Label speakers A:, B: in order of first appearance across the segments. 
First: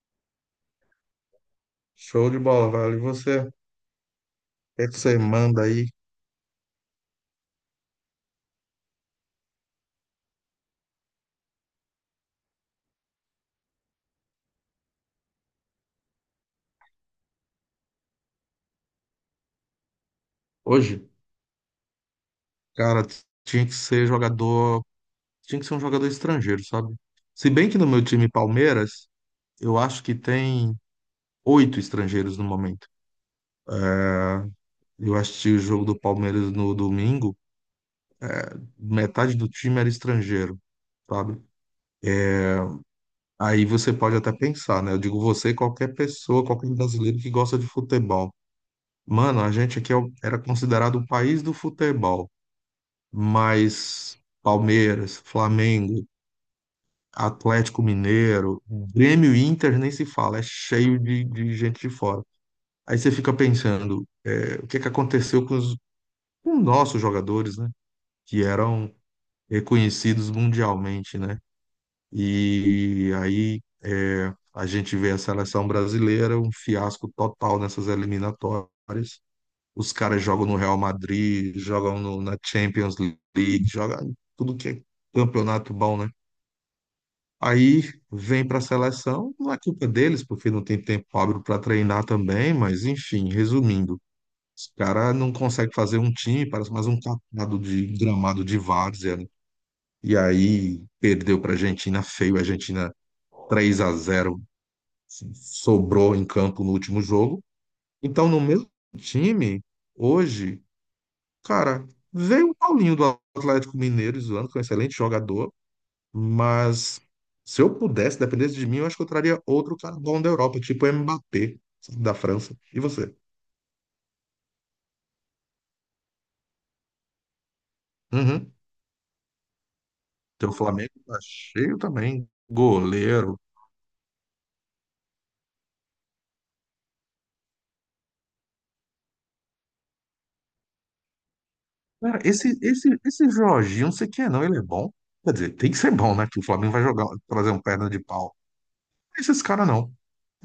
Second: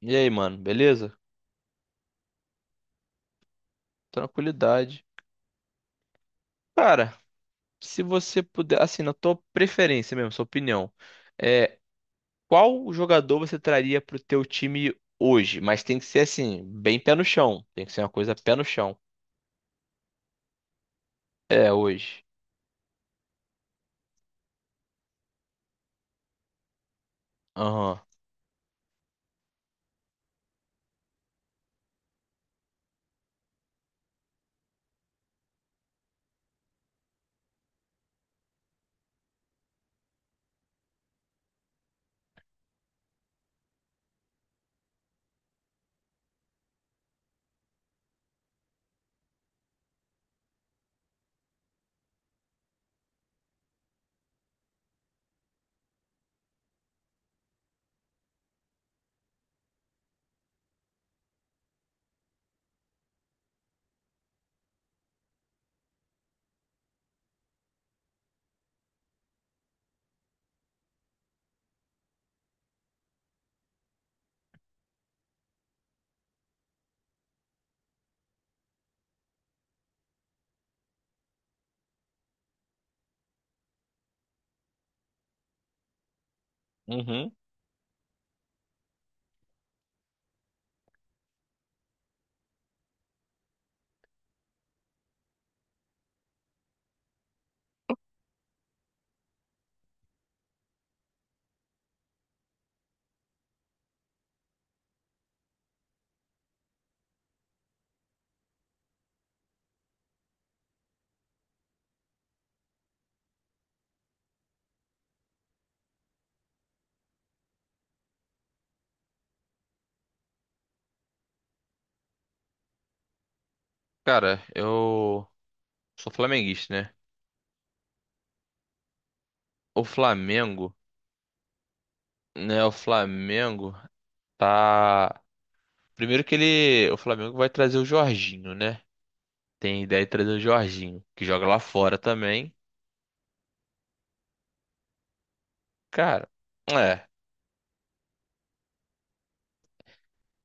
A: E aí, mano, beleza?
B: Show de bola, velho. E você, o que é que
A: Tranquilidade.
B: você manda aí?
A: Cara, se você puder, assim, na tua preferência mesmo, sua opinião, é, qual jogador você traria pro teu time hoje? Mas tem que ser assim, bem pé no chão. Tem que ser uma coisa pé no chão.
B: Hoje,
A: É, hoje.
B: cara, tinha que ser jogador, tinha que ser um jogador estrangeiro, sabe? Se bem que no
A: Aham.
B: meu time Palmeiras, eu acho que tem oito estrangeiros no momento. Eu assisti o jogo do Palmeiras no domingo, metade do time era estrangeiro, sabe? Aí você pode até pensar, né? Eu digo você, e qualquer pessoa, qualquer brasileiro que gosta de futebol. Mano, a gente aqui era considerado o país do futebol, mas Palmeiras, Flamengo, Atlético Mineiro, Grêmio e Inter nem se fala, é cheio de gente de fora. Aí você fica pensando, é, o que que aconteceu com os nossos jogadores, né? Que eram reconhecidos mundialmente, né? E aí é, a gente vê a seleção brasileira, um fiasco total nessas eliminatórias. Os caras jogam no Real Madrid, jogam na Champions League, jogam em tudo que é campeonato bom, né?
A: Uhum.
B: Aí vem para a seleção, não é culpa deles, porque não tem tempo hábil para treinar também, mas enfim, resumindo, os caras não conseguem fazer um time, parece mais um catado de gramado de várzea, né? E aí perdeu para a Argentina feio, a Argentina 3-0, assim, sobrou em campo no último jogo. Então, no mesmo time, hoje, cara, veio o Paulinho do Atlético Mineiro, zoando, que é um excelente jogador. Mas se eu pudesse, dependesse de mim, eu acho que eu traria outro cara bom da Europa, tipo o Mbappé, sabe, da França. E você?
A: Cara, eu sou flamenguista, né?
B: Uhum.
A: O
B: Teu
A: Flamengo,
B: Flamengo tá cheio também.
A: né? O
B: Goleiro.
A: Flamengo tá. Primeiro que ele. O Flamengo vai trazer o Jorginho, né? Tem ideia de trazer o Jorginho, que joga lá fora
B: Cara,
A: também.
B: esse Jorginho, não sei quem é, não. Ele é bom. Quer dizer, tem que ser bom, né?
A: Cara,
B: Que o Flamengo vai jogar,
A: é.
B: trazer um perna de pau. Esses caras não.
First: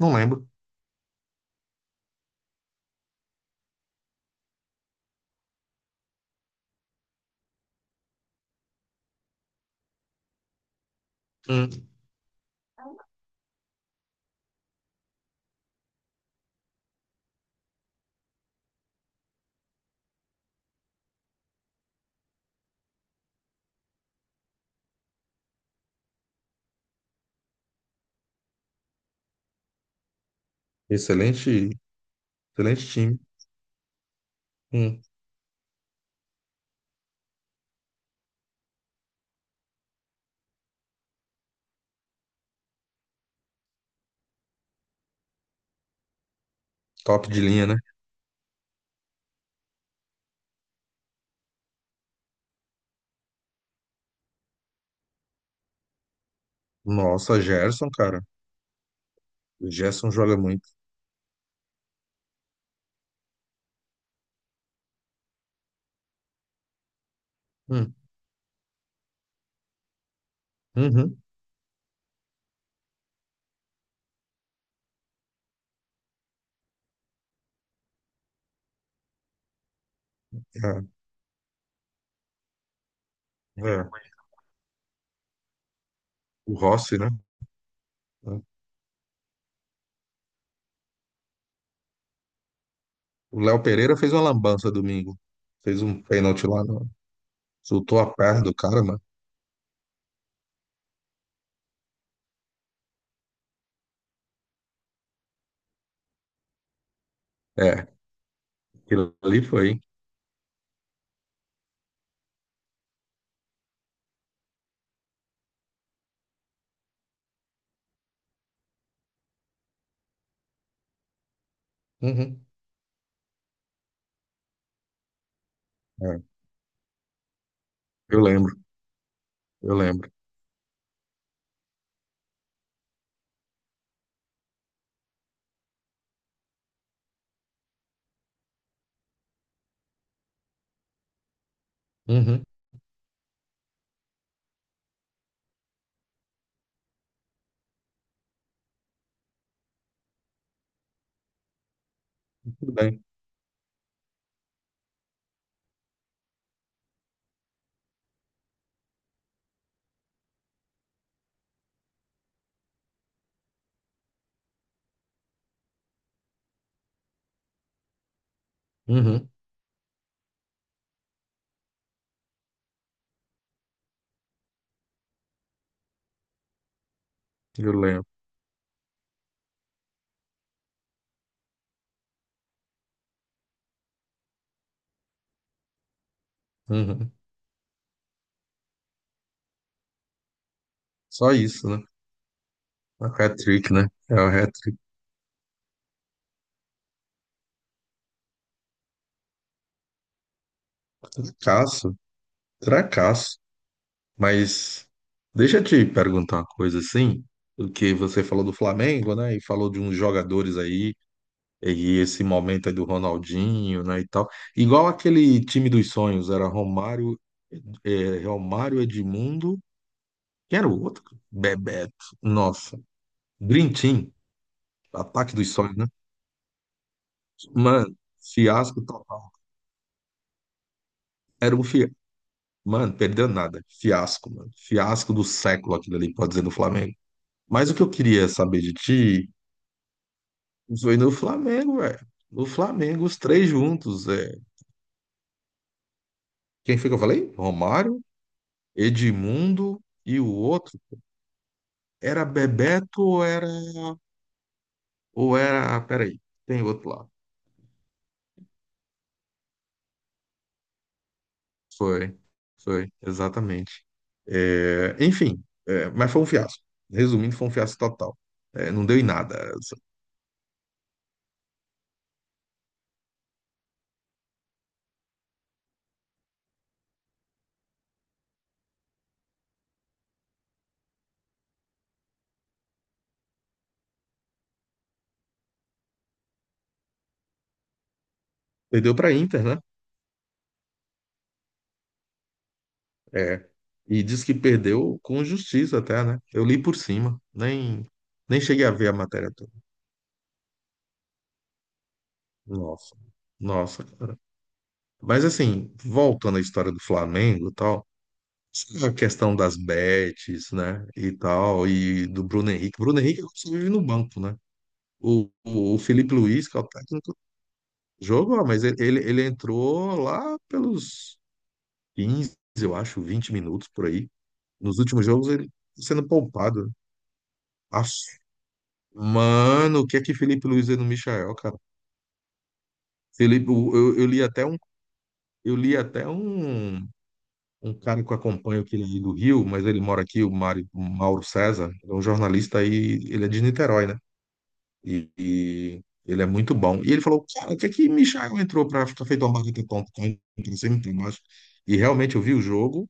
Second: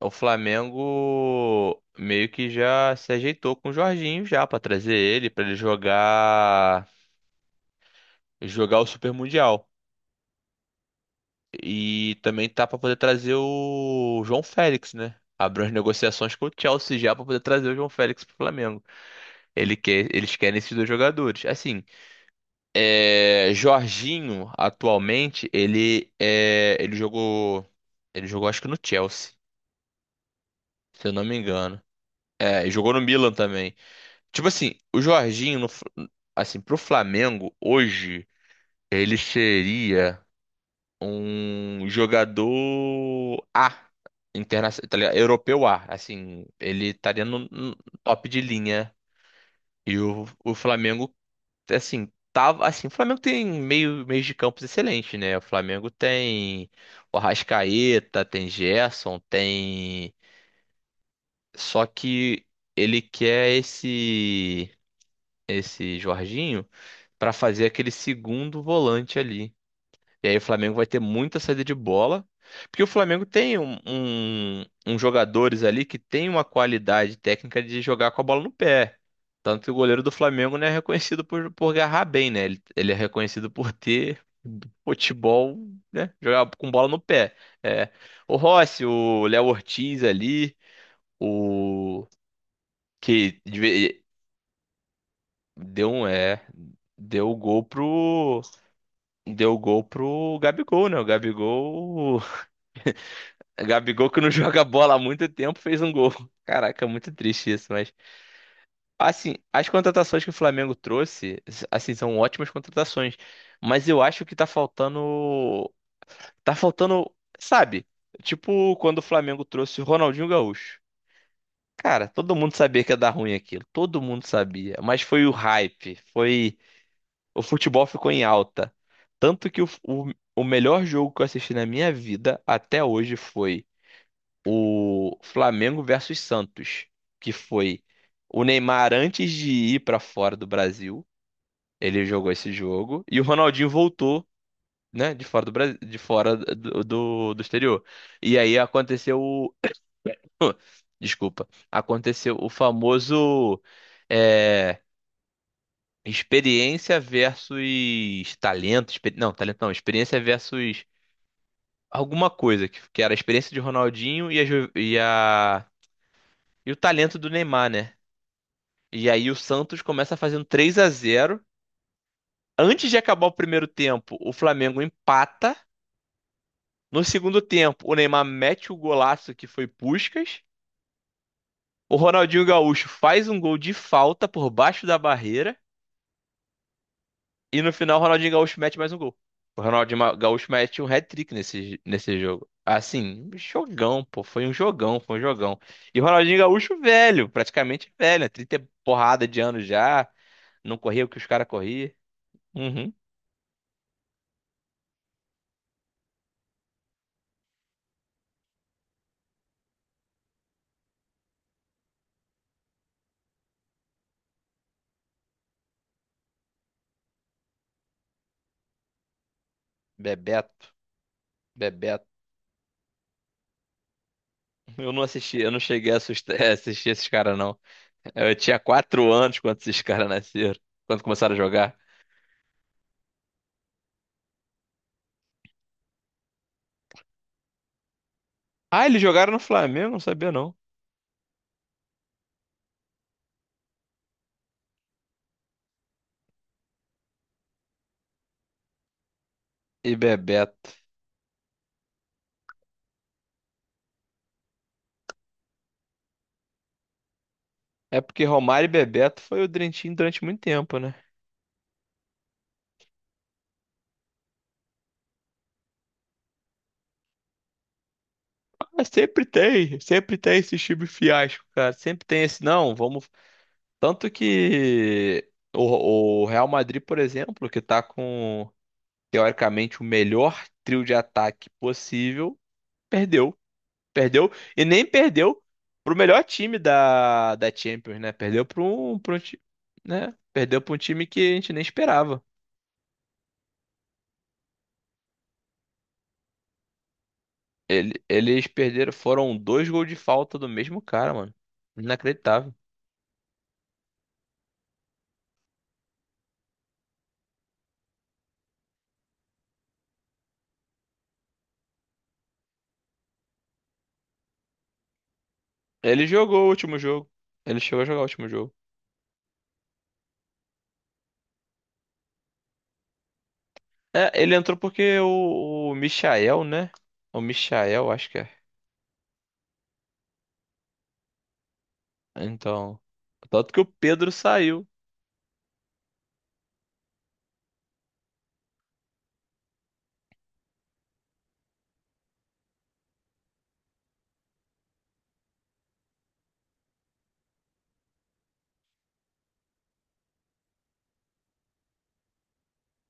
A: O
B: lembro.
A: Flamengo meio que já se ajeitou com o Jorginho já pra trazer ele, pra ele jogar o Super Mundial.
B: Hum.
A: E também tá pra poder trazer o João Félix, né? Abriu as negociações com o Chelsea já pra poder trazer o João Félix pro Flamengo. Ele quer, eles querem esses dois jogadores. Assim, Jorginho atualmente ele jogou acho que no Chelsea, se eu não me
B: Excelente,
A: engano. É, e
B: excelente
A: jogou no
B: time.
A: Milan também. Tipo assim, o
B: Hum.
A: Jorginho, no Fla- assim, pro Flamengo, hoje, ele seria um jogador A, internacional, tá ligado? Europeu A. Assim, ele estaria
B: Top
A: no,
B: de linha,
A: no
B: né?
A: top de linha. E o Flamengo, assim, tava. Assim, o Flamengo tem meios de campos excelente, né? O Flamengo tem o
B: Nossa, Gerson, cara.
A: Arrascaeta, tem Gerson,
B: O Gerson
A: tem.
B: joga muito.
A: Só que ele quer esse Jorginho para fazer aquele
B: Hum.
A: segundo volante ali. E aí o Flamengo vai ter
B: Uhum.
A: muita saída de bola, porque o Flamengo tem uns jogadores ali que tem uma qualidade técnica de jogar com a bola no pé. Tanto que o goleiro do Flamengo não é
B: É,
A: reconhecido por agarrar bem, né? Ele é reconhecido por
B: é.
A: ter futebol, né? Jogar
B: O
A: com bola no
B: Rossi, né?
A: pé. É. O Rossi, o Léo Ortiz ali, o que
B: O Léo Pereira fez uma lambança domingo. Fez
A: Deu
B: um
A: um.
B: pênalti lá, no,
A: Deu o gol
B: soltou a perna
A: pro.
B: do cara, mano.
A: Deu o gol pro Gabigol, né? O Gabigol. Gabigol que não joga bola há muito tempo fez um gol. Caraca, muito triste isso,
B: É,
A: mas.
B: aquilo
A: Assim,
B: ali
A: as
B: foi.
A: contratações que o Flamengo trouxe, assim, são ótimas contratações. Mas eu acho que tá faltando. Tá faltando. Sabe? Tipo quando o Flamengo trouxe o Ronaldinho Gaúcho. Cara, todo
B: Uhum.
A: mundo sabia que ia dar ruim aquilo. Todo mundo sabia. Mas foi o hype.
B: É,
A: Foi. O futebol ficou
B: eu
A: em
B: lembro,
A: alta. Tanto que o,
B: eu lembro.
A: o, o melhor jogo que eu assisti na minha vida até hoje foi o Flamengo versus Santos, que foi o Neymar antes de ir pra fora do Brasil, ele jogou
B: Uhum.
A: esse jogo e o Ronaldinho voltou, né, de fora do Brasil, de fora do exterior. E aí aconteceu o Desculpa. Aconteceu o
B: Tudo bem.
A: famoso eh, experiência versus talento. Não, talento não. Experiência versus alguma coisa, que era a experiência de Ronaldinho e a, ju- e a- e o talento do Neymar, né? E aí
B: Uhum.
A: o Santos começa fazendo 3 a 0. Antes de acabar o primeiro tempo, o Flamengo empata. No segundo
B: Eu
A: tempo, o
B: lembro.
A: Neymar mete o golaço que foi Puskás. O Ronaldinho Gaúcho faz um gol de falta por baixo da barreira.
B: Uhum.
A: E no final, o Ronaldinho Gaúcho mete mais um gol. O Ronaldinho Gaúcho mete um
B: Só
A: hat-trick
B: isso, né?
A: nesse jogo.
B: É o
A: Assim, um
B: hat-trick, né?
A: jogão,
B: É
A: pô.
B: o
A: Foi um
B: hat-trick.
A: jogão, foi um jogão. E o Ronaldinho Gaúcho velho, praticamente velho, né? 30 porrada de anos já. Não corria o que os caras corriam.
B: Caço,
A: Uhum.
B: tracasso. Mas deixa eu te perguntar uma coisa assim, porque você falou do Flamengo, né? E falou de uns jogadores aí. E esse momento aí do Ronaldinho, né, e tal. Igual aquele time dos sonhos, era Romário, é, Romário Edmundo, quem era
A: Bebeto,
B: o outro? Bebeto,
A: Bebeto.
B: nossa. Dream Team,
A: Eu não
B: Ataque
A: assisti, eu
B: dos
A: não
B: Sonhos, né?
A: cheguei a assistir esses caras, não.
B: Mano,
A: Eu tinha
B: fiasco
A: quatro
B: total.
A: anos quando esses caras nasceram, quando começaram a
B: Era um
A: jogar.
B: fiasco. Mano, perdeu nada. Fiasco, mano. Fiasco do século aquilo ali, pode dizer, do Flamengo. Mas o que eu queria saber de
A: Ah, eles
B: ti
A: jogaram no Flamengo? Não sabia, não.
B: foi no Flamengo, velho. No Flamengo, os três juntos. É. Quem foi que eu falei? Romário, Edmundo
A: E
B: e o
A: Bebeto.
B: outro. Era Bebeto ou era. Ou era, ah, peraí, tem outro lá.
A: É porque Romário e Bebeto foi o Dream Team durante muito tempo, né?
B: Foi, foi, exatamente. É, enfim, é, mas foi um fiasco. Resumindo, foi um fiasco total. É,
A: Ah,
B: não deu em nada.
A: sempre tem esse time fiasco, cara. Sempre tem esse, não, vamos. Tanto que o Real Madrid, por exemplo, que tá com, teoricamente, o melhor trio de ataque possível, perdeu. Perdeu, e nem perdeu pro melhor time da Champions, né? Perdeu
B: Perdeu para a
A: pro um, ti-
B: Inter, né?
A: né? Perdeu pra um time que a gente nem esperava.
B: É, e diz que perdeu com justiça até, né? Eu li por cima, nem,
A: Ele-
B: nem
A: eles
B: cheguei a ver
A: perderam,
B: a matéria
A: foram
B: toda.
A: dois gols de falta do mesmo cara, mano. Inacreditável.
B: Nossa, nossa. Mas assim, voltando à história do Flamengo e tal. A questão das bets, né? E tal, e do Bruno Henrique. Bruno Henrique só vive no banco, né? O
A: Ele
B: Felipe
A: jogou o
B: Luiz, que é o
A: último jogo.
B: técnico,
A: Ele chegou a jogar o último
B: jogou,
A: jogo.
B: mas ele entrou lá pelos 15, eu acho, 20 minutos por aí.
A: É, ele entrou
B: Nos
A: porque
B: últimos jogos ele
A: o
B: tá sendo
A: Michael,
B: poupado,
A: né?
B: né?
A: O Michael,
B: Aff,
A: acho que é.
B: mano, o que é que Felipe Luiz é no Michael, cara?
A: Então.
B: Felipe,
A: Tanto que o
B: o- eu, eu
A: Pedro
B: li até um,
A: saiu,
B: eu li até um, um cara que eu acompanho que ele é do Rio, mas ele mora aqui, o Mário, Mauro César, é um jornalista aí, ele é de Niterói, né? E ele é muito bom. E ele falou, cara, o que é que Michael entrou para ficar feito uma marca de tonto? Então, sempre tem mais. E realmente eu vi o jogo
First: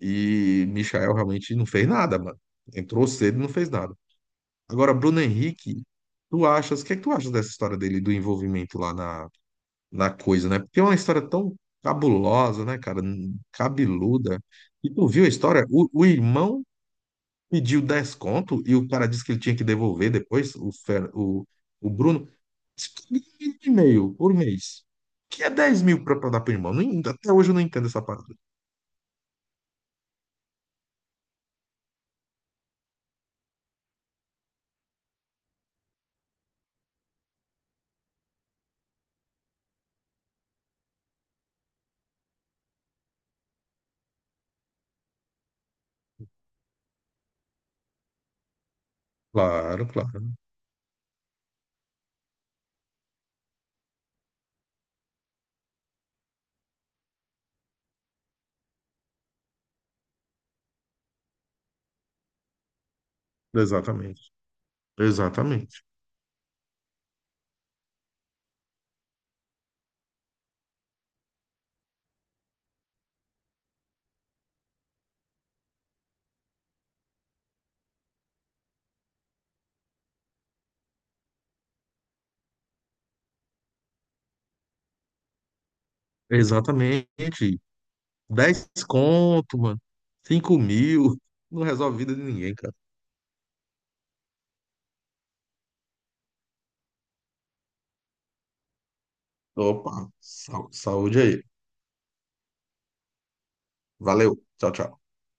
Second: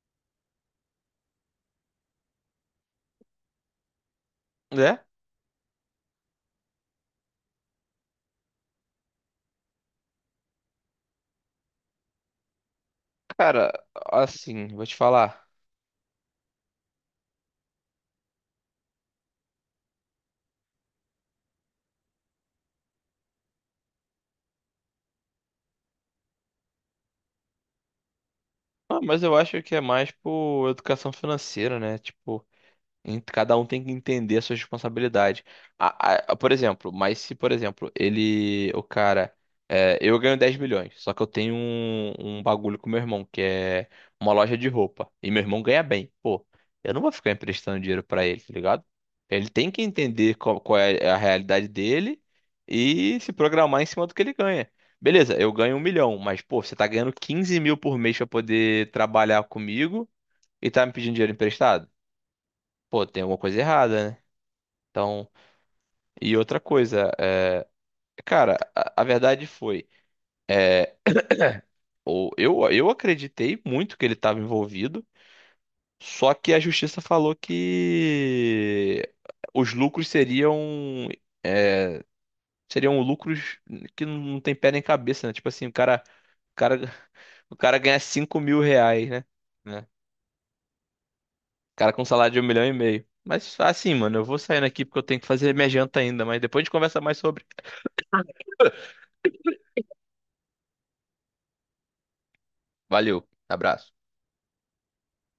B: e Michael realmente não fez nada, mano. Entrou cedo e não fez nada. Agora,
A: né?
B: Bruno Henrique, tu achas, o que é que tu achas dessa história dele, do envolvimento lá na coisa, né? Porque é uma história tão cabulosa, né, cara?
A: Cara,
B: Cabeluda.
A: assim, vou
B: E
A: te
B: tu viu a
A: falar.
B: história? O irmão pediu 10 conto e o cara disse que ele tinha que devolver depois, o Bruno. Isso tá um e meio por mês. Que é 10.000 para dar pro irmão. Não en- até hoje eu não entendo essa parada.
A: Ah, mas eu acho que é mais por educação financeira, né? Tipo, cada um tem que entender a sua responsabilidade. Por exemplo, mas se, por exemplo, ele, o cara, eu ganho 10 milhões, só que eu tenho um bagulho com meu irmão, que é uma loja de roupa, e meu irmão ganha bem. Pô, eu não vou ficar emprestando dinheiro pra ele, tá ligado? Ele tem que
B: Claro, claro.
A: entender qual é a realidade dele e se programar em cima do que ele ganha. Beleza, eu ganho 1 milhão, mas, pô, você tá ganhando 15 mil por mês pra poder trabalhar comigo e tá me pedindo dinheiro emprestado? Pô, tem alguma coisa errada, né?
B: Exatamente.
A: Então,
B: Exatamente.
A: e outra coisa, cara, a verdade foi, é, eu acreditei muito que ele estava envolvido, só que a justiça falou que os lucros é, seriam lucros que não tem pé nem cabeça, né? Tipo assim, o cara, o
B: Exatamente.
A: cara ganha 5 mil
B: dez
A: reais, né?
B: conto, mano.
A: Né?
B: 5.000. Não
A: O cara
B: resolve a
A: com um
B: vida de
A: salário de um
B: ninguém,
A: milhão e
B: cara.
A: meio. Mas assim, mano, eu vou saindo aqui porque eu tenho que fazer minha janta ainda, mas depois a gente conversa mais sobre.
B: Opa, saúde aí.
A: Valeu, abraço.
B: Valeu. Tchau, tchau.